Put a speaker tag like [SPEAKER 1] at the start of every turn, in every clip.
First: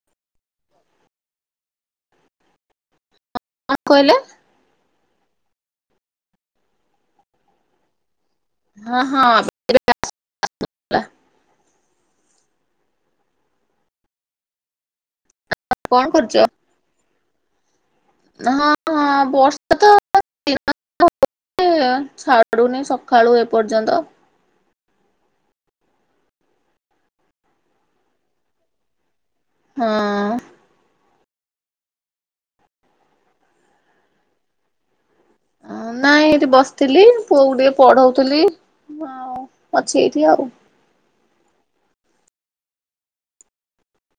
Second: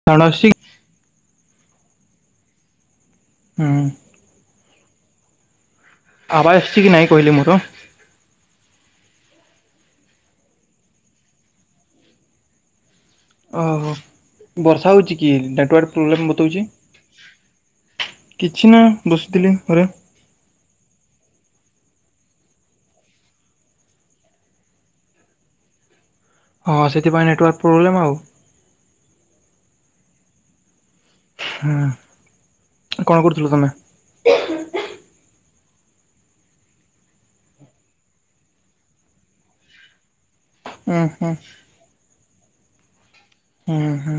[SPEAKER 1] [unintelligible]
[SPEAKER 2] କଣ କହିଲେ?
[SPEAKER 1] ଆବାଜ ଆସିଛି କି ନାହିଁ କହିଲେ ତ?
[SPEAKER 2] ହଁ ହଁ।
[SPEAKER 1] ଓହୋ ବର୍ଷା ହଉଛି? କି ନେଟୱାର୍କ
[SPEAKER 2] କଣ
[SPEAKER 1] ପ୍ରୋବ୍ଲେମ୍
[SPEAKER 2] କରୁଛ?
[SPEAKER 1] ବତେଉଛି,
[SPEAKER 2] ହଁ
[SPEAKER 1] କିଛି ନା
[SPEAKER 2] ହଁ
[SPEAKER 1] ବସିଥିଲି ଘରେ।
[SPEAKER 2] [inaudible] ଛାଡୁନି ସକାଳୁ ଏପର୍ଯ୍ୟନ୍ତ।
[SPEAKER 1] ଓହୋ ସେଥିପାଇଁ ନେଟୱାର୍କ ପ୍ରୋବ୍ଲେମ୍ ଆଉ।
[SPEAKER 2] ହଁ ହଁ।
[SPEAKER 1] ହୁଁ କଣ କରୁଥିଲ ତମେ?
[SPEAKER 2] ନାଇଁ ଏଇଠି ବସିଥିଲି ପୁଅ କି ଟିକେ ପଢଉଥିଲି। ଆଉ ଅଛି ଏଇଠି ଆଉ।
[SPEAKER 1] ହୁଁ ହୁଁ। ହୁଁ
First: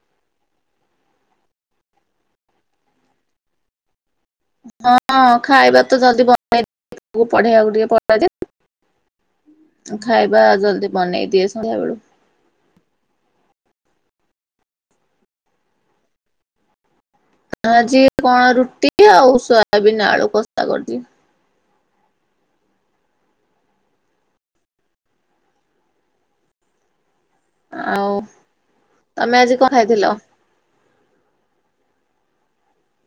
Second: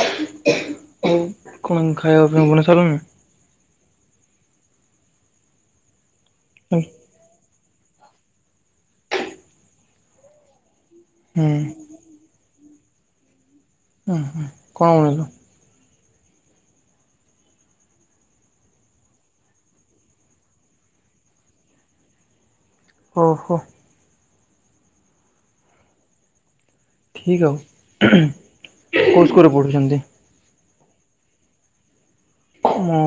[SPEAKER 1] ହୁଁ କଣ ଖାଇବା ବନେଇ [unintelligible]
[SPEAKER 2] ହଁ ଖାଇବା ତ ଜଲଦି ବେନେଇବି
[SPEAKER 1] [inaudible]
[SPEAKER 2] ପୁଅ କୁ ପଢେଇବାକୁ ଟିକେ ପଡ଼େ ଯେ ଖାଇବା ଜଲଦି ବନେଇ ଦିଏ
[SPEAKER 1] ହୁଁ
[SPEAKER 2] ସନ୍ଧ୍ୟାବେଳୁ।
[SPEAKER 1] ହୁଁ ହୁଁ କଣ ବନେଇଲ?
[SPEAKER 2] ଆଜି କଣ ରୁଟି ଆଉ ସୋୟାବିନ୍ ଆଳୁକସା କରିଛି।
[SPEAKER 1] ଓ ହୋ। ଠିକ୍ ଆଉ
[SPEAKER 2] ଆଉ
[SPEAKER 1] କୋଉ
[SPEAKER 2] ତମେ
[SPEAKER 1] ସ୍କୁଲରେ
[SPEAKER 2] ଆଜି କଣ
[SPEAKER 1] ପଢ଼ୁଛନ୍ତି?
[SPEAKER 2] ଖାଇଥିଲ?
[SPEAKER 1] ମୁଁ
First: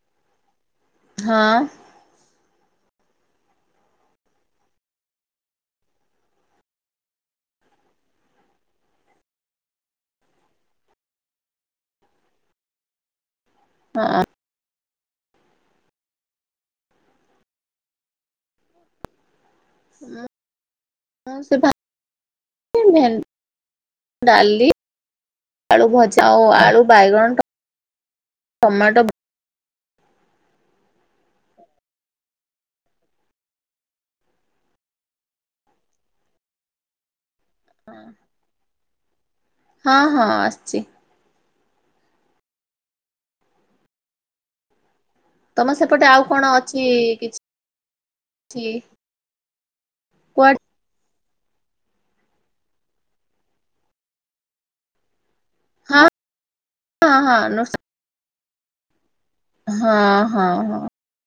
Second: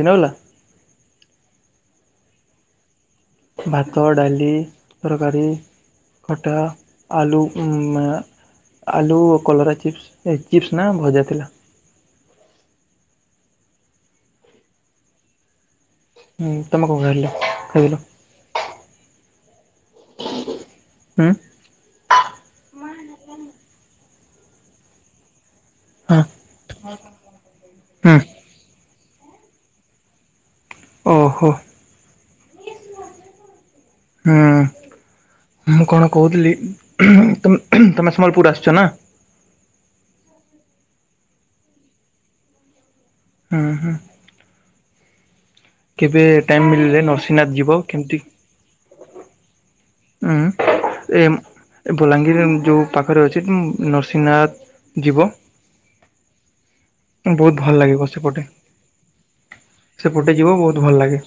[SPEAKER 1] ଦିନ ବେଲା
[SPEAKER 2] ହଁ।
[SPEAKER 1] ଭାତ ଡାଲି ତରକାରୀ। ଖଟା ଆଳୁ ହୁଁ ମା ଆଲୁ କଲରା ଚିପ୍ସ ଏ ଚିପ୍ସ ନା ଭଜା ଥିଲା।
[SPEAKER 2] ହଁ।
[SPEAKER 1] ହୁଁ ତମେ କଁ ଖାଇଥିଲ ଖାଇଥିଲ?
[SPEAKER 2] ମୁଁ
[SPEAKER 1] ହୁଁ
[SPEAKER 2] ଉଁ ସେ ଭା [unintelligible] ଡାଲି
[SPEAKER 1] ହଁ
[SPEAKER 2] ଆଳୁଭଜା ଆଉ ଆଳୁ ବାଇଗଣ ଟ
[SPEAKER 1] ହୁଁ
[SPEAKER 2] ଟମାଟୋ
[SPEAKER 1] ଓହୋ। ହୁଁ ମୁଁ କଣ କହୁଥିଲି ଉ ତମେ ତମେ ସମଲପୁର୍ ଆସିଛ ନା।
[SPEAKER 2] ହଁ ହଁ ଆସିଚି।
[SPEAKER 1] ହୁଁ ହୁଁ।
[SPEAKER 2] ତମ ସେପଟେ
[SPEAKER 1] କେବେ
[SPEAKER 2] ଆଉ କଣ
[SPEAKER 1] ଟାଇମ୍
[SPEAKER 2] ଅଛି
[SPEAKER 1] ମିଳିଲେ
[SPEAKER 2] କିଛ୍
[SPEAKER 1] ନରସିଂହନାଥ ଯିବ କେମିତି
[SPEAKER 2] ଛି।
[SPEAKER 1] ଉଁ ଏମ୍ ଏ ବଲାଙ୍ଗୀରରେ ଉଁ ଯୋଉ ପାଖରେ ଅଛି ଉଁ ନରସିଂହନାଥ୍ ଯିବ।
[SPEAKER 2] ହଁ ହଁ ହଁ
[SPEAKER 1] ବୋହୁତ
[SPEAKER 2] ନୁ
[SPEAKER 1] ଭଲ ଲାଗିବ ସେପଟେ।
[SPEAKER 2] ହଁ
[SPEAKER 1] ସେପଟେ
[SPEAKER 2] ହଁ
[SPEAKER 1] ଯିବ
[SPEAKER 2] ହଁ
[SPEAKER 1] ବୋହୁତୁ ଭଲ ଲାଗେ।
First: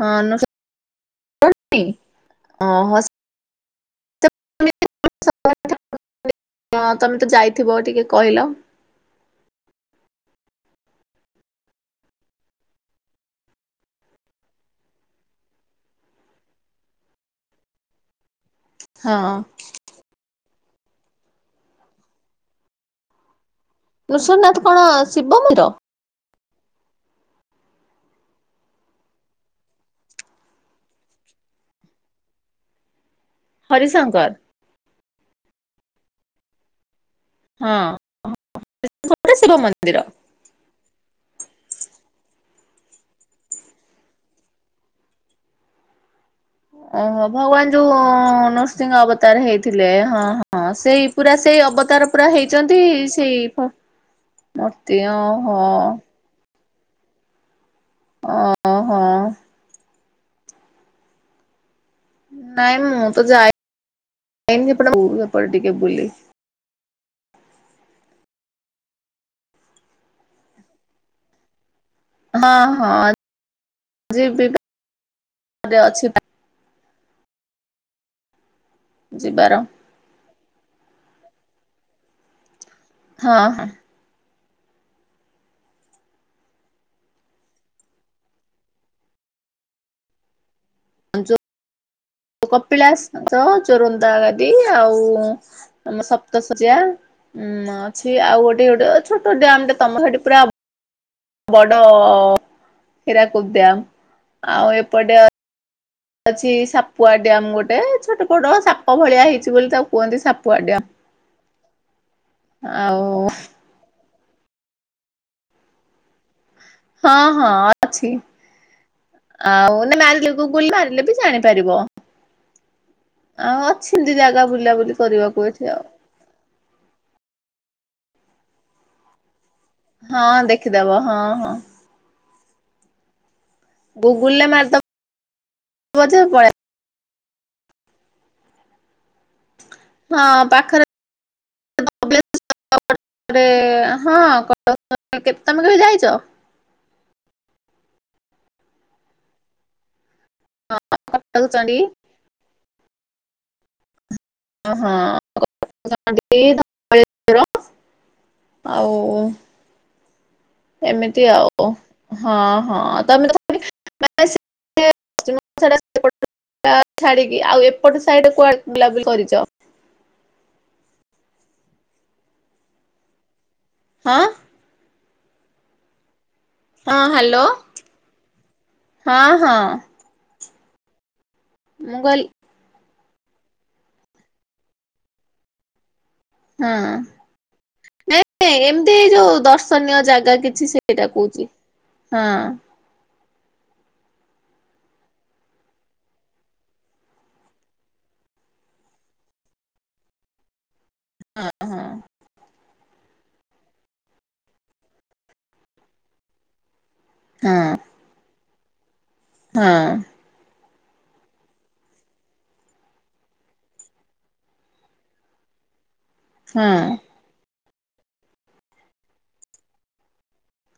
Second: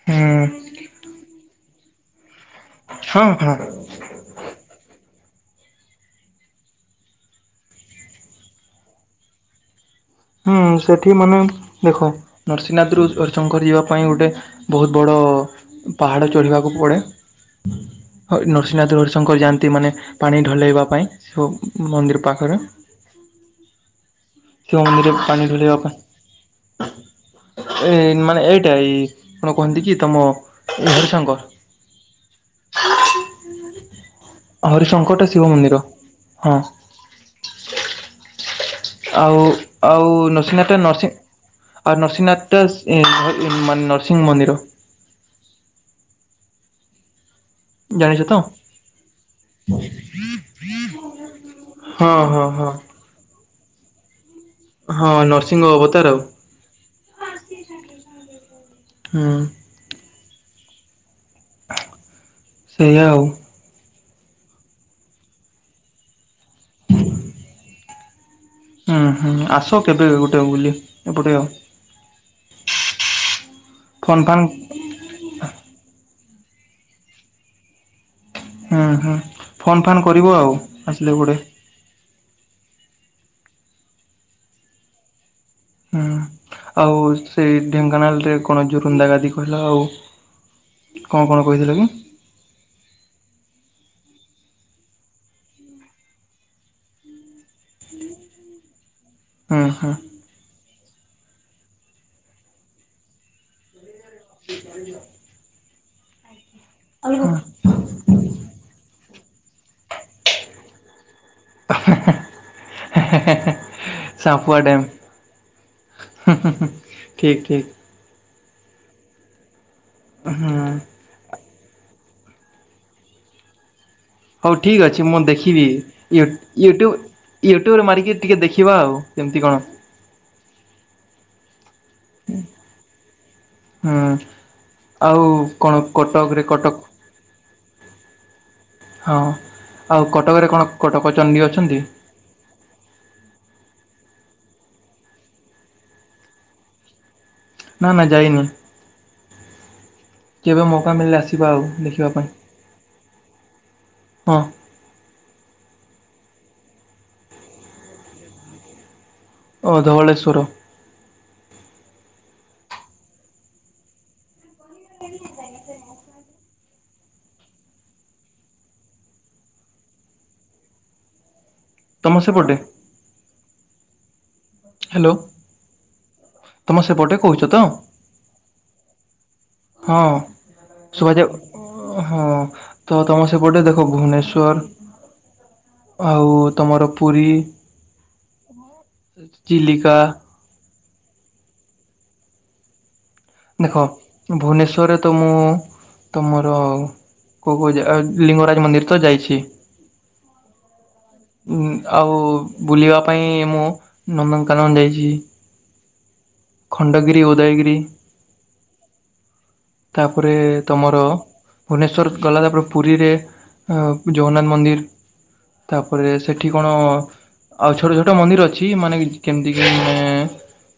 [SPEAKER 2] ହଁ ନା
[SPEAKER 1] ହୁଁ
[SPEAKER 2] ସେ [inaudible] ହଁ ହଁ ସ୍
[SPEAKER 1] ହଁ ହଁ।
[SPEAKER 2] [inaudible] ତମେ ତ ଯାଇଥିବ ଟିକେ କହିଲ।
[SPEAKER 1] ହୁଁ ସେଠି ମାନେ ଦେଖ ନୃସିଂନାତରୁ ହରିଶଙ୍କର ଯିବା ପାଇଁ ଗୋଟେ ବୋହୁତ ବଡ ପାହାଡ ଚଢିବାକୁ ପଡେ ହ ନୃସ୍ ସିଂନାଥରୁ
[SPEAKER 2] ହଁ
[SPEAKER 1] ହରିଶଙ୍କର ଯାଆନ୍ତି ମାନେ ପାଣି ଢଲେଇବା ପାଇଁ ସବୁ ଉଁ ମନ୍ଦିର ପାଖରେ
[SPEAKER 2] ନୃସିଂହନାଥ କଣ
[SPEAKER 1] ମନ୍ଦିରରେ
[SPEAKER 2] ଶିବ
[SPEAKER 1] ପାନି
[SPEAKER 2] ମନ୍ଦିର
[SPEAKER 1] ଢଲେଇବା ପାଇଁ। ଏଅ ଡମାନେ ଏଇଟା ଏଇ କଣ କୁହନ୍ତି କି ତମ ଏଇ ହରିଶଙ୍କର।
[SPEAKER 2] ହରିଶଙ୍କର।
[SPEAKER 1] ହରିଶଙ୍କରଟା ଶିବ ମନ୍ଦିର ହଁ।
[SPEAKER 2] ହଁ
[SPEAKER 1] ଆଉ
[SPEAKER 2] [inaudible] ଶିବ ମ
[SPEAKER 1] ଆଉ ନରସିଂହନାଥଟା ନରସିଂ ଆଉ ନରସିଂହନାଥଟା ସ୍ ଇଁ [unintelligible] ମାନେ ନରସିଂହ ମନ୍ଦିର।
[SPEAKER 2] ଓହୋ ଭଗବାନ୍
[SPEAKER 1] ଜାଣିଛ ତ?
[SPEAKER 2] ହଁ ନୃସିଂହ ଅବତାର ହେଇଥିଲେ ହଁ ହଁ ସେଇ ପୁରା ସେଇ ଅବତାର ପୁରା ହେଇଛନ୍ତି ସେଇ ଫ
[SPEAKER 1] ହ ହଁ ନରସିଂହ ଅବତାର ଆଉ
[SPEAKER 2] ଓହୋ
[SPEAKER 1] ହୁଁ। ହ
[SPEAKER 2] ନାଇଁ ମୁଁ ତ ଯାଏ ଇନି ସେପଟେ [unintelligible] ଟିକେ ବୁଲି।
[SPEAKER 1] ହଁ ହୁଁ ହୁଁ ଆସ କେବେ ଗୋଟେ ବୁଲି ଏପଟେ
[SPEAKER 2] [unintelligible] ହଁ
[SPEAKER 1] ଫୋନ୍ ଫାନ୍
[SPEAKER 2] ଯିବି ପା ରେ ଅଛି ପା।
[SPEAKER 1] ହୁଁ ହୁଁ
[SPEAKER 2] ଯିବାର
[SPEAKER 1] ଫୋନ୍ ଫାନ୍ କରିବ ଆଉ ଆସିଲେ ଏପଟେ।
[SPEAKER 2] ହଁ ହଁ।
[SPEAKER 1] ହୁଁ ଆଉ ସେଇ ଢେଙ୍କାନାଳରେ କଣ ଜୋରୁନ୍ଦା ଗାଦି କହିଲ ଆଉ କଁ କଣ କହିଥିଲ କି?
[SPEAKER 2] ଯୋଉ କପିଳାସ ହଁ ତ ଜୋରନ୍ଦା ଗାଦି ଆଉ ଉଁ ଆମ ସପ୍ତଶଯ୍ୟା। ଉଁ ଅଛି ଆଉ ଗୋଟେ ଗୋଟେ ଛୋଟ
[SPEAKER 1] ହୁଁ
[SPEAKER 2] ଡ୍ୟାମଟେ
[SPEAKER 1] ହୁଁ
[SPEAKER 2] ତମ ସେଠି ପୁରା ବଡ ହୀରାକୁଦ ଡ୍ୟାମ୍ ଆଉ ଏପଟେ ଅଛି ସାପ୍ ପୁଆ
[SPEAKER 1] ହଁ
[SPEAKER 2] ଡ୍ୟାମ୍ ଗୋଟେ ଛୋଟ ବଡ ସାପ ଭଳିଆ ହେଇଛି ବୋଲି ତାକୁ କୁହନ୍ତି ସାପୁଆ ଡ୍ୟାମ୍।
[SPEAKER 1] ଅ ହଁ ହଁ।
[SPEAKER 2] ଆଉ
[SPEAKER 1] ସାପୁଆ ଡେମ୍ ହୁଁ ହୁଁ ହୁଁ।
[SPEAKER 2] ହଁ ହଁ ଅଛି ଆଉ ନା ମାରିଲେ
[SPEAKER 1] ହୁଁ।
[SPEAKER 2] ଗୁଗୁଲ ମାରିଲେ ବି ଜାଣି ପାରିବ ଆଉ ଅଛି ଏମିତି ଜାଗା ବୁଲାବୁଲି କରିବାକୁ ଏଠି ଆଉ।
[SPEAKER 1] ୟୁଟ ୟୁଟୁବୁ ୟୁଟୁବୁ ରୁ ମାରିକି ଟିକେ ଦେଖିବା ଆଉ କେମିତି କଣ।
[SPEAKER 2] ହଁ ଦେଖିଦବ ହଁ ହଁ।
[SPEAKER 1] ହୁଁ। ହୁଁ
[SPEAKER 2] ଗୁଗୁଲରେ ମାରିଦବ
[SPEAKER 1] ଆଉ କଣ
[SPEAKER 2] ଯେ
[SPEAKER 1] କଟକରେ
[SPEAKER 2] ପଳେଇ
[SPEAKER 1] କଟକ ହଁ ଆଉ
[SPEAKER 2] ହଁ
[SPEAKER 1] କଟକରେ କଣ
[SPEAKER 2] ପାଖରେ
[SPEAKER 1] କଟକ ଚଣ୍ଡୀ ଅଛନ୍ତି?
[SPEAKER 2] [unintelligible] ତମେ କେବେ ଯାଇଛ?
[SPEAKER 1] ନା ନା ଯାଇନି। କେବେ ମଉକା ମିଳିଲେ
[SPEAKER 2] କଟକ
[SPEAKER 1] ଆସିବା ଆଉ
[SPEAKER 2] ଚଣ୍ଡୀ?
[SPEAKER 1] ଦେଖିବା ପାଇଁ ହଁ।
[SPEAKER 2] [unintelligible] ଆଉ।
[SPEAKER 1] ଓ ଧବଳେଶ୍ୱର।
[SPEAKER 2] ଏମିତି ଆଉ ହଁ ହଁ ତମେ [unintelligible] [unintelligible] ଟା ଛାଡିକି ଆଉ ଏପଟ ସାଇଟ କୁଆଡେ ବୁଲାବୁଲି କରିଛ?
[SPEAKER 1] ତମ ସେପଟେ?
[SPEAKER 2] ଆଁ?
[SPEAKER 1] ହ୍ୟାଲୋ। ତମ
[SPEAKER 2] ହଁ
[SPEAKER 1] ସେପଟେ
[SPEAKER 2] ହ୍ୟାଲୋ
[SPEAKER 1] କହୁଛ ତ
[SPEAKER 2] ହଁ ହଁ
[SPEAKER 1] ହଁ। ସୁଭାଯାଉ
[SPEAKER 2] ମୁଁ
[SPEAKER 1] ଅଁ
[SPEAKER 2] କହିଲି
[SPEAKER 1] ହଁ। ତ ତମ ସେପଟେ ଦେଖ ଭୁବନେଶ୍ୱର ଆଉ ତମର
[SPEAKER 2] ହଁ।
[SPEAKER 1] ପୁରୀ
[SPEAKER 2] ନାଇଁ ନାଇଁ ଏମିତି ଏଇ ଯୋଉ
[SPEAKER 1] ଚିଲିକା
[SPEAKER 2] ଦର୍ଶନୀୟ ଜାଗା କିଛି ସେ ସେଇଟା କହୁଛି ହଁ।
[SPEAKER 1] ଦେଖ ଭୁବନେଶ୍ୱରରେ ତ ମୁଁ ତ ମୋର କୋଉ କୋଉ ଯାଗା ଆ ଲିଙ୍ଗରାଜ୍ ମନ୍ଦିର ତ ଯାଇଛି।
[SPEAKER 2] ହଁ
[SPEAKER 1] ଉଁ
[SPEAKER 2] ହଁ
[SPEAKER 1] ଆଉ ବୁଲିବା ପାଇଁ ମୁଁ ନନ୍ଦନକାନନ ଯାଇଛି। ଖଣ୍ଡଗିରି ଉଦୟଗିରି
[SPEAKER 2] ହଁ।
[SPEAKER 1] ତାପରେ ତମର ଭୁବନେଶ୍ୱର ଗଲା ତାପରେ ପୁରୀରେ ଅଁ ଜଗନ୍ନାଥ ମନ୍ଦିର ତାପରେ ସି ସେଠି କଣ? ଆଉ ଛୋଟ ଛୋଟ ମନ୍ଦିର ଅଛି ମାନେ ଯ କେମିତି କି ମାନେ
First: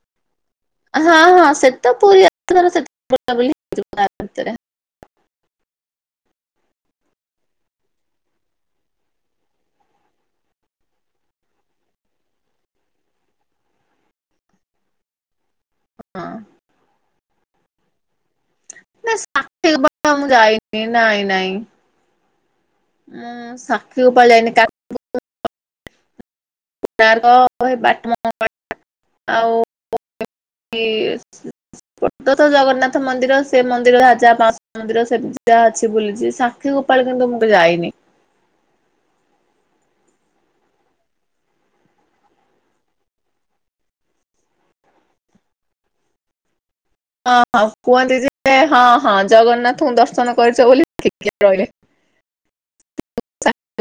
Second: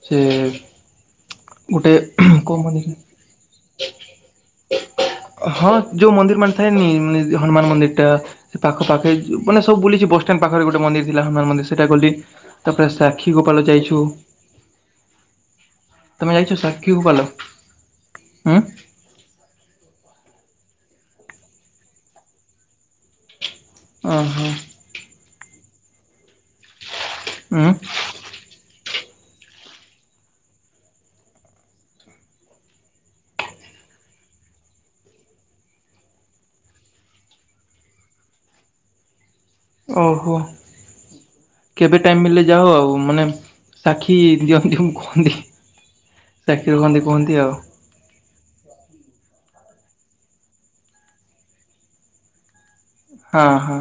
[SPEAKER 1] ସେ
[SPEAKER 2] ହଁ ହଁ ସେ ତ ପୁରୀ ଯା
[SPEAKER 1] [unintelligible]
[SPEAKER 2] ଭିତରେ
[SPEAKER 1] ହଁ ଯୋଉ ମନ୍ଦିର୍ ମାନେ ଥାଏନି ମାନେ ହନୁମାନ ମନ୍ଦିର୍ ଟା ସେ ପାଖ ପାଖେ ମାନେ ସବୁ ବୁଲିଛି ବଷ୍ଟାଣ୍ଡ ପାଖରେ ଗୋଟେ ମନ୍ଦିର୍ ଥିଲା ହନୁମାନନ୍ଦିର୍ ସେଇଟା ଗଲି। ତାପରେ ସାକ୍ଷୀ ଗୋପାଳ ଯାଇଛୁ।
[SPEAKER 2] ହଁ
[SPEAKER 1] ତମେ ଯାଇଛ ସାଖି ଗୋପାଲ ଉଁ?
[SPEAKER 2] ନା ସାଖି ଗୋପାଳ ମୁଁ ଯାଇନି ନାଇଁ ନାଇଁ। ମୁଁ ସାକ୍ଷୀ ଗୋପାଳ
[SPEAKER 1] ଓହୋ
[SPEAKER 2] ଜାଇନି କା କୋଣାର୍କ
[SPEAKER 1] ଉଁ
[SPEAKER 2] ଏ ବାଟମଙ୍ଗଳା ଆଉ [unintelligible] ପତଥ ଜଗନ୍ନାଥ ମନ୍ଦିର ସେ ମନ୍ଦିର ରାଜା ପା ମନ୍ଦିର ସେମିତି ଯାହା ଅଛି ବୁଲିଛି ସାକ୍ଷୀ ଗୋପାଳ କିନ୍ତୁ ମୁଁ ତ ଯାଇନି
[SPEAKER 1] ଓହୋ କେବେ ଟାଇମ୍ ମିଳିଲେ ଯାଅ ଆଉ ମାନେ ସାକ୍ଷୀ ଦିଅନ୍ତି ମୁ କୁହନ୍ତି ଚାକି ରଖନ୍ତି
[SPEAKER 2] ହଁ ହଁ କୁହନ୍ତି ଯେ ହଁ ହଁ ଜଗନ୍ନାଥ ଙ୍କୁ ଦର୍ଶନ କରିଛ ବୋଲି ଦେଖିକ ରହିଲେ
[SPEAKER 1] ହଁ ହଁ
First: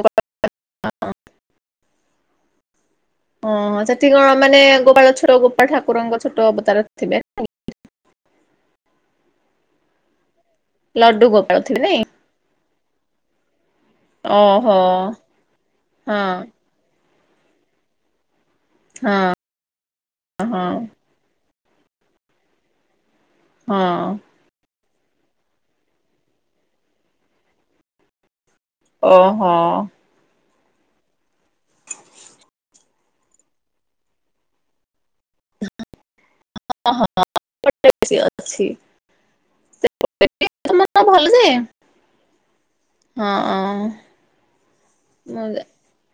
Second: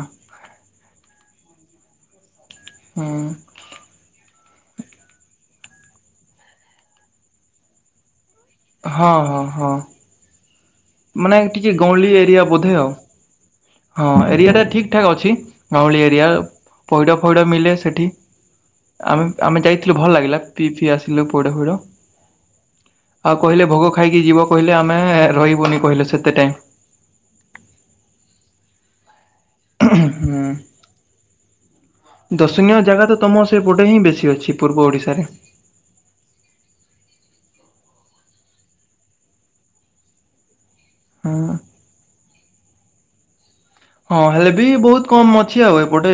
[SPEAKER 1] ହଁ
[SPEAKER 2] ଓ ହୋ ସେଠି କଣ ମାନେ ଗୋପାଳ ଛୋଟ ଗୋପଳ ଠାକୁରଙ୍କ ଛୋଟବତାର ଥିବେ
[SPEAKER 1] ହଁ ହଁ ହଁ
[SPEAKER 2] ଲଡୁ
[SPEAKER 1] ମାନେ
[SPEAKER 2] ଗୋପାଳ
[SPEAKER 1] ଟିକି
[SPEAKER 2] ଥିବେ ନାଇଁ
[SPEAKER 1] ଗଉଁଳି ଏରିଆ ବୋଧେ ଆଉ ହଁ ଏରିଆଟା
[SPEAKER 2] ଓହୋ
[SPEAKER 1] ଠିକ୍ ଠାକ୍ ଅଛି ଗାଁଉଳି
[SPEAKER 2] ହଁ
[SPEAKER 1] ଏରିଆ ପଇଡ଼ ଫଇଡ଼ ମିଲେ ସେଠି
[SPEAKER 2] ହଁ
[SPEAKER 1] ଆମେ ଆମେ ଯାଇଥିଲୁ ଭଲ ଲାଗିଲା
[SPEAKER 2] ହଁ
[SPEAKER 1] ପିଇ ଫିଇ ଆସିଲୁ ପୋଡ ଫୋଡ଼ ଆଉ କହିଲେ ଭୋଗ
[SPEAKER 2] ହଁ
[SPEAKER 1] ଖାଇକି ଯିବ କହିଲେ ଆମେ ରହିବୁନି କହିଲେ ସେତେ ଟାଇମ୍
[SPEAKER 2] ଓହୋ
[SPEAKER 1] ଉ ହୁ ଦର୍ଶନୀୟ ଜାଗା ତ ତୁମ ସେପଟେ ହିଁ ବେଶୀ ଅଛି ପୂର୍ବ ଓଡ଼ିଶାରେ
[SPEAKER 2] ହଁ ହଁ ବ [unintelligible] ଅଛି ଭଲ ଯେ
[SPEAKER 1] ହଁ।
[SPEAKER 2] ହଁ ହ
[SPEAKER 1] ହଁ ହେଲେ ବି ବହୁତ କମ୍ ଅଛି ଆଉ ଏପଟେ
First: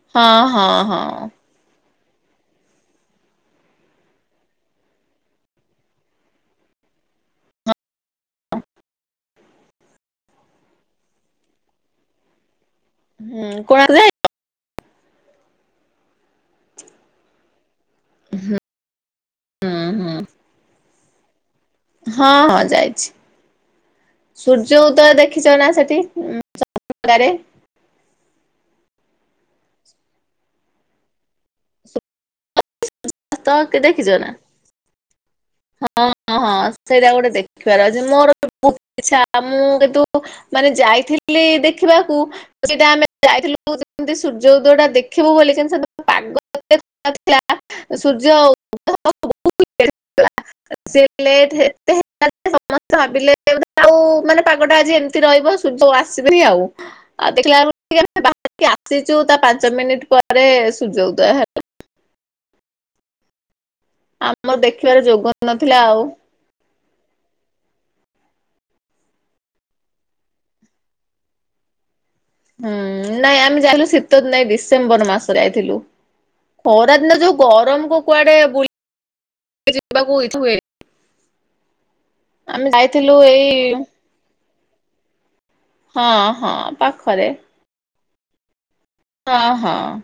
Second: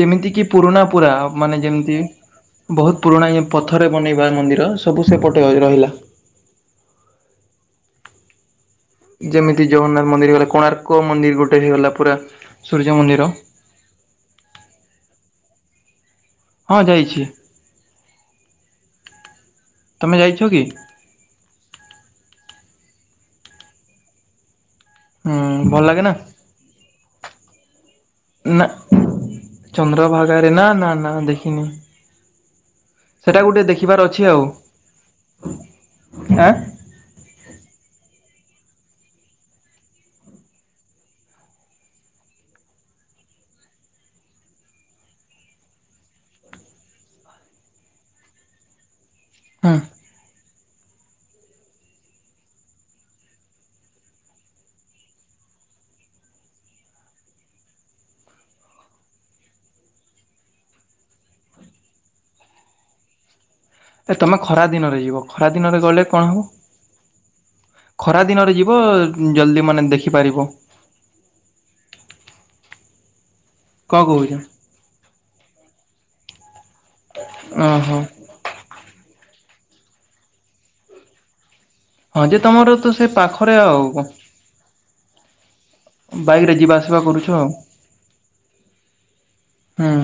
[SPEAKER 1] ଯେମିତି
[SPEAKER 2] ହଁ
[SPEAKER 1] କି
[SPEAKER 2] ହଁ
[SPEAKER 1] ପୁରୁଣା
[SPEAKER 2] ହଁ
[SPEAKER 1] ପୁରା ମାନେ ଯେମିତି ବହୁତ ପୁରୁଣା ଇଏ ପଥରେ ବନେଇବା ମନ୍ଦିର ସବୁ ସେପଟେ ରଇ ରହିଲା ଯେମିତି ଜଗନ୍ନାଥ ମନ୍ଦିର ହେଗଲା କୋଣାର୍କ ମନ୍ଦିର ଗୋଟେ ହେଇଗଲା ପୁରା ସୂର୍ଯ୍ୟ ମନ୍ଦିର
[SPEAKER 2] ହୁଁ କୋଣାର୍କ ଯାଇ
[SPEAKER 1] ହଁ ଯାଇଛି
[SPEAKER 2] ହୁଁ ହୁଁ
[SPEAKER 1] ତମେ ଯାଇଛ କି
[SPEAKER 2] ହଁ ହଁ ଯାଇଛି ସୂର୍ଯ୍ୟ ଉଦୟ
[SPEAKER 1] ହୁଁ
[SPEAKER 2] ଦେଖିଛ ନା
[SPEAKER 1] ଭଲ
[SPEAKER 2] ସେଠି
[SPEAKER 1] ଲାଗେ
[SPEAKER 2] ଚନ୍ଦ୍ରଭାଗାରେ
[SPEAKER 1] ନା ଚନ୍ଦ୍ରଭାଗାରେ ନା ନା ନା ଦେଖିନି
[SPEAKER 2] ସେ
[SPEAKER 1] ସେଇଟା ଗୋଟିଏ ଦେଖିବାର ଅଛି ଆଉ।
[SPEAKER 2] ହଁ ହଁ ହଁ
[SPEAKER 1] ଆଁ
[SPEAKER 2] ସେଇଟା ଗୋଟେ ଦେଖିବାର ଅଛି ମୋର [unintelligible] ଇଛା ମୁଁ କିନ୍ତୁ ମାନେ ଯାଇଥିଲି ଦେଖିବାକୁ ସେଇଟା ଆମେ ଯାଇଥିଲୁ ଯେମିତି ସୂର୍ଯ୍ୟ ଉଦୟଟା ଦେଖିବୁ ବୋଲି [unintelligible] [inaudible] ଥିଲା ସୂର୍ଯ୍ୟ [inaudible]
[SPEAKER 1] ହଁ
[SPEAKER 2] [unintelligible] ଭାବିଲେ ମାନେ ପାଗଟା ଆଜି ଏମିତି ରହିବ। ତ ଆସିବନି ଆଉ। ଆଉ ଦେଖିଲା [unintelligible] ଆସିଛୁ ତା ପାଞ୍ଚ ମିନିଟ ପରେ ସୂର୍ଯ୍ୟ ଉଦୟ ହେଲା।
[SPEAKER 1] ଏ ତମେ
[SPEAKER 2] ଆମର
[SPEAKER 1] ଖରା ଦିନରେ
[SPEAKER 2] ଦେଖିବାର
[SPEAKER 1] ଯିବ
[SPEAKER 2] ଯୋଗ
[SPEAKER 1] ଖରା
[SPEAKER 2] ନଥିଲା
[SPEAKER 1] ଦିନରେ
[SPEAKER 2] ଆଉ।
[SPEAKER 1] ଗଲେ କଣ ହବ। ଖରା ଦିନରେ ଯିବ ଜଲ୍ଦି ମାନେ ଦେଖିପାରିବ।
[SPEAKER 2] ହୁଁ ନାଇଁ ଆମେ ଯାଇଥିଲୁ
[SPEAKER 1] କଣ କହୁଛ?
[SPEAKER 2] ଶୀତଦିନେ ଡିସେମ୍ବର ମାସରେ ଯାଇଥିଲୁ। ଖରାଦିନ ଯୋଉ
[SPEAKER 1] ଓହୋ
[SPEAKER 2] ଗରମକୁ କୁଆଡେ [unintelligible]
[SPEAKER 1] ହଁ ଯେ
[SPEAKER 2] ଆମେ
[SPEAKER 1] ତମର ତ ସେ
[SPEAKER 2] ଯାଇଥିଲୁ ଏଇ
[SPEAKER 1] ପାଖରେ ଆଉ କ।
[SPEAKER 2] ହଁ ହଁ
[SPEAKER 1] ବାଇକିରେ ଯିବା ଆସିବା
[SPEAKER 2] ପାଖରେ
[SPEAKER 1] କରୁଛ ଆଉ।
[SPEAKER 2] ହଁ ହଁ
[SPEAKER 1] ହୁଁ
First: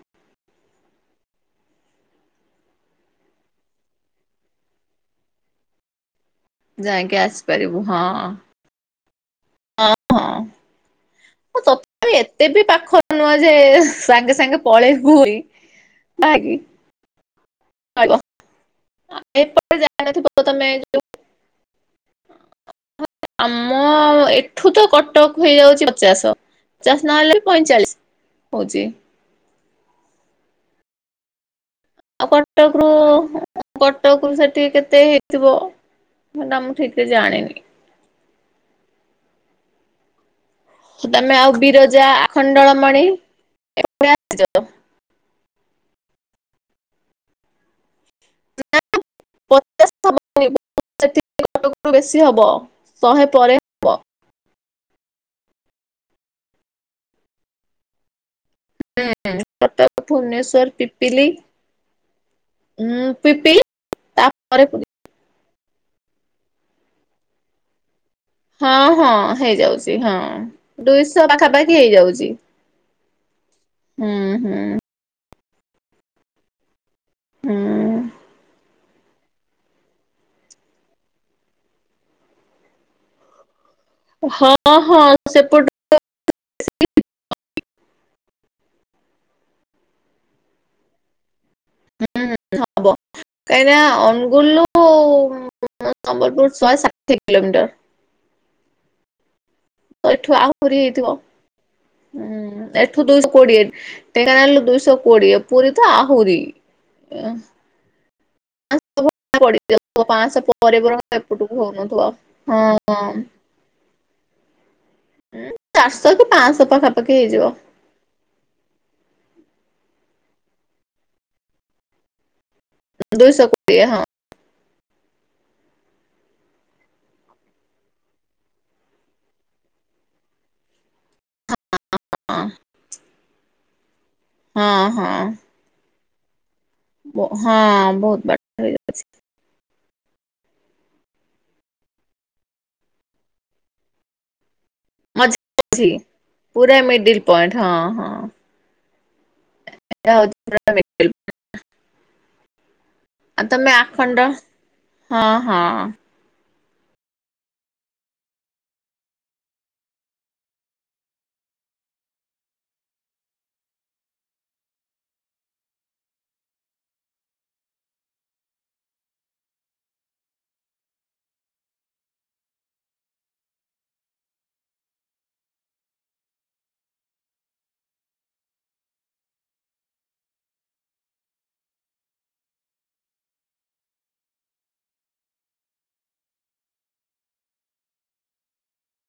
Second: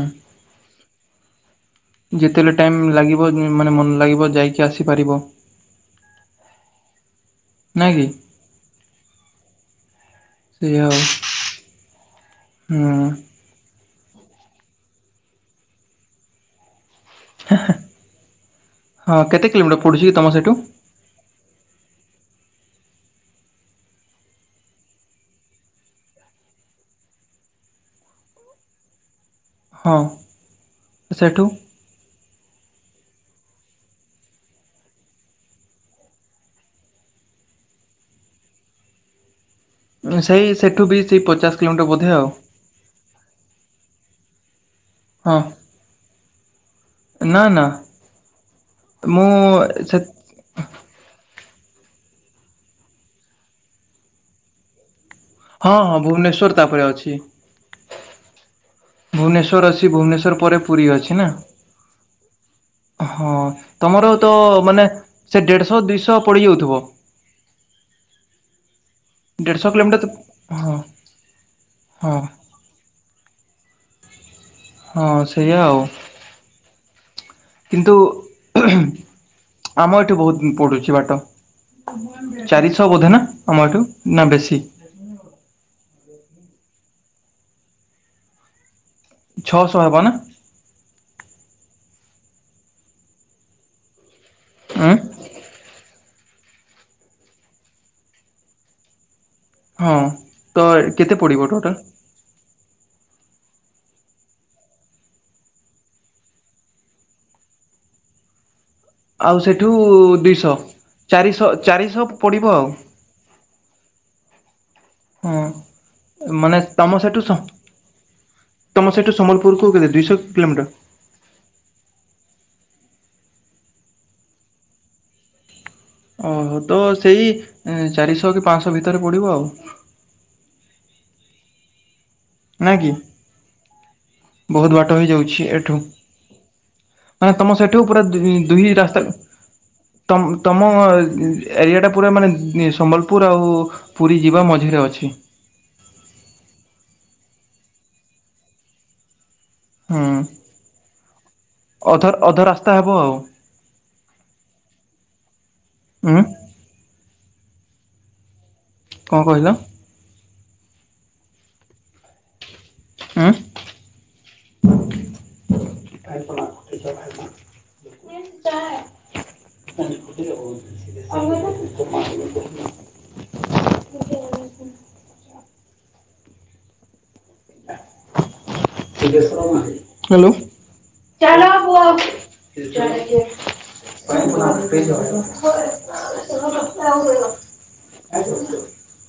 [SPEAKER 1] ଯେତେବେଲେ ଟାଇମ ଲାଗିବ ମାନେ ମନ ଲାଗିବ ଯାଇକି ଆସିପାରିବ।
[SPEAKER 2] ଯାଇକି ଆସିପାରିବୁ
[SPEAKER 1] ନାଇଁ
[SPEAKER 2] ହଁ।
[SPEAKER 1] କି?
[SPEAKER 2] ଅଁ, ହଁ,
[SPEAKER 1] ସେଇଆ ଆଉ
[SPEAKER 2] ହଁଁ ତଥାପି ଏତେ ବି
[SPEAKER 1] ହୁଁ
[SPEAKER 2] ପାଖ ନୁହଁ ଯେ ସାଙ୍ଗେ ସାଙ୍ଗେ ପଳେଇବୁ ହୋଇ ନା କି?
[SPEAKER 1] ହେଁ, ହଁ ହଁ କେତେ
[SPEAKER 2] ଏପଟେ
[SPEAKER 1] କିଲୋମିଟର ପଡ଼ୁଛି
[SPEAKER 2] ଜାଣିନଥିବ
[SPEAKER 1] ତୋମ ସେଠୁ?
[SPEAKER 2] ତମେ ଯୋଉ ଆମ ଏଠୁ ତ କଟକ କୁ ହେଇଯାଉଛି ପଚାଶ। ପଚାଶ ନ ହେଲେ ବି ପଇଁଚାଳିଶ ହଉଛି।
[SPEAKER 1] ହଁ ସେଠୁ?
[SPEAKER 2] ଆଉ କଟକରୁ କଟକରୁ ସେଠିକି କେତେ ହେଇଥିବ। ସେଟା ମୁଁ ଠିକ ସେ ଜାଣିନି।
[SPEAKER 1] ଅ, ସେଇ ସେଠୁ ବି ସେଇ
[SPEAKER 2] ତୋମେ
[SPEAKER 1] ପଚାଶ
[SPEAKER 2] ଆଉ
[SPEAKER 1] କିଲୋମିଟର
[SPEAKER 2] ବିରଜା
[SPEAKER 1] ବୋଧେ ଆଉ
[SPEAKER 2] ଆଖଣ୍ଡଳମଣି ଏଗୁଡା ଆସିଚ?
[SPEAKER 1] ହଁ ଏ ନା ନା ମୁଁ ଏ ସେ
[SPEAKER 2] [inaudible] ବେଶୀ ହବ ଶହେ ପରେ ହବ
[SPEAKER 1] ହଁ ହଁ ଭୁବନେଶ୍ୱର ତାପରେ ଅଛି। ଭୁବନେଶ୍ଵର ଅଛି
[SPEAKER 2] କଟକ
[SPEAKER 1] ଭୁବନେଶ୍ଵର ପରେ ପୁରୀ ଅଛି ନା।
[SPEAKER 2] ପିପିଲି ଉଁ
[SPEAKER 1] ହଁ
[SPEAKER 2] ପିପିଲି
[SPEAKER 1] ତୋମର ତ
[SPEAKER 2] ତାପରେ ପୁରୀ
[SPEAKER 1] ମାନେ ସେ ଦେଢଶହ ଦୁଇଶହ ପଡିଯାଉଥୁବ?
[SPEAKER 2] ହଁ ହଁ
[SPEAKER 1] ଦେଢ଼ଶହ
[SPEAKER 2] ହେଇଯାଉଚି,
[SPEAKER 1] କିଲୋମିଟର ତ
[SPEAKER 2] ହଁ ଦୁଇଶହ ପାଖାପାଖି
[SPEAKER 1] ହଁ
[SPEAKER 2] ହେଇଯାଉଚି। ହଁ, ହଁ।
[SPEAKER 1] ହଁ ସେଇଆ ଆଉ
[SPEAKER 2] ହୁଁ
[SPEAKER 1] କିନ୍ତୁ ଆମ ଏଠୁ ବହୁତ ପଡୁଛି ବାଟ, ଚାରିଶହ ବୋଧେ ନା ଆମ ଏଠୁ? ନା
[SPEAKER 2] ହଁ,
[SPEAKER 1] ବେଶୀ
[SPEAKER 2] ହଁ ସେପଟୁ
[SPEAKER 1] ଛଅଶହ ହେବ ନା?
[SPEAKER 2] ହୁଁ, ହବ କାଇନା ଅନୁଗୁଳଲୁ
[SPEAKER 1] ଆଁ,
[SPEAKER 2] କୁ ହଁ ସମ୍ବଲପୁର ଶହେ ଷାଠିଏ କିଲୋମିଟର।
[SPEAKER 1] ହଁ
[SPEAKER 2] ତ ଏଠୁ ଆହୁରି ହେଇଥିବ।
[SPEAKER 1] କେତେ ପଡ଼ିବ ଟୋଟାଲ୍
[SPEAKER 2] ଅଁ, ଏଠୁ ଦୁଇଶହ କୋଡିଏ ଢେଙ୍କାନାଳରୁ ଦୁଇଶହ କୋଡିଏ, ପୁରୀ ତ ଆହୁରି। ଏ
[SPEAKER 1] ଆଉ
[SPEAKER 2] [inaudible]
[SPEAKER 1] ସେଠୁ
[SPEAKER 2] ପଡିଯାଉଥୁବ,
[SPEAKER 1] ଦୁଇଶହ।
[SPEAKER 2] ପାଁଶହ ପରେ ବରଂ
[SPEAKER 1] ଚାରିଶହ
[SPEAKER 2] ଏପଟକୁ
[SPEAKER 1] ଚାରିଶହ
[SPEAKER 2] ହଉନଥୁବ।
[SPEAKER 1] ପଡ଼ିବ ଆଉ
[SPEAKER 2] ହଁ, ହଁ। ଚାରିଶହ କି
[SPEAKER 1] ହଁ ମାନେ
[SPEAKER 2] ପାଞ୍ଚଶହ
[SPEAKER 1] ତୋମ
[SPEAKER 2] ପାଖାପାଖି
[SPEAKER 1] ସେଠୁ ସ
[SPEAKER 2] ହେଇଯିବ
[SPEAKER 1] ତୋମ ସେଠୁ ସମ୍ବଲପୁରକୁ କେତେ ଦୁଇଶହ କିଲୋମିଟର?
[SPEAKER 2] ଦୁଇଶହ କୋଡ଼ିଏ ହଁ।
[SPEAKER 1] ଓହୋ, ତ ସେଇ ଏଁ, ଚାରିଶହ କି ପାଁଶହ ଭିତରେ ପଡିବ ଆଉ।
[SPEAKER 2] ଅ, ଆଁ।
[SPEAKER 1] ନା କି? ବହୁତ ବାଟ
[SPEAKER 2] ହଁ
[SPEAKER 1] ହେଇଯାଉଛି ଏଠୁ।
[SPEAKER 2] ହଁ
[SPEAKER 1] ମାନେ ତୋମ ସେଠୁ
[SPEAKER 2] ହଁ
[SPEAKER 1] ପୁରା
[SPEAKER 2] ବହୁତ
[SPEAKER 1] ଦୁଇ
[SPEAKER 2] ବାଟ
[SPEAKER 1] ଦୁହି
[SPEAKER 2] ହେଇଯିବ
[SPEAKER 1] ରାସ୍ତା ତୋମ ତୋମ ଏରିଆଟା ପୁରା ମାନେ ଏ ସମ୍ବଲପୁର ଆଉ ପୁରୀ ଯିବା ମଝିରେ ଅଛି।
[SPEAKER 2] ଛି ପୁରା ମିଡିଲ୍ ପଏଣ୍ଟ ହଁ, ହଁ। [inaudible]
[SPEAKER 1] ଅଧର୍ ଅଧ ରାସ୍ତା ହେବ ଆଉ।
[SPEAKER 2] ଆଉ ତୋମେ ଆଖଣ୍ଡ ହଁ, ହଁ
[SPEAKER 1] ଉଁ, କଣ କହିଲ? ହୁଁ [unintelligible] କଣ କହିଲୁ ହ୍ୟାଲୋ। [unintelligible] [unintelligible]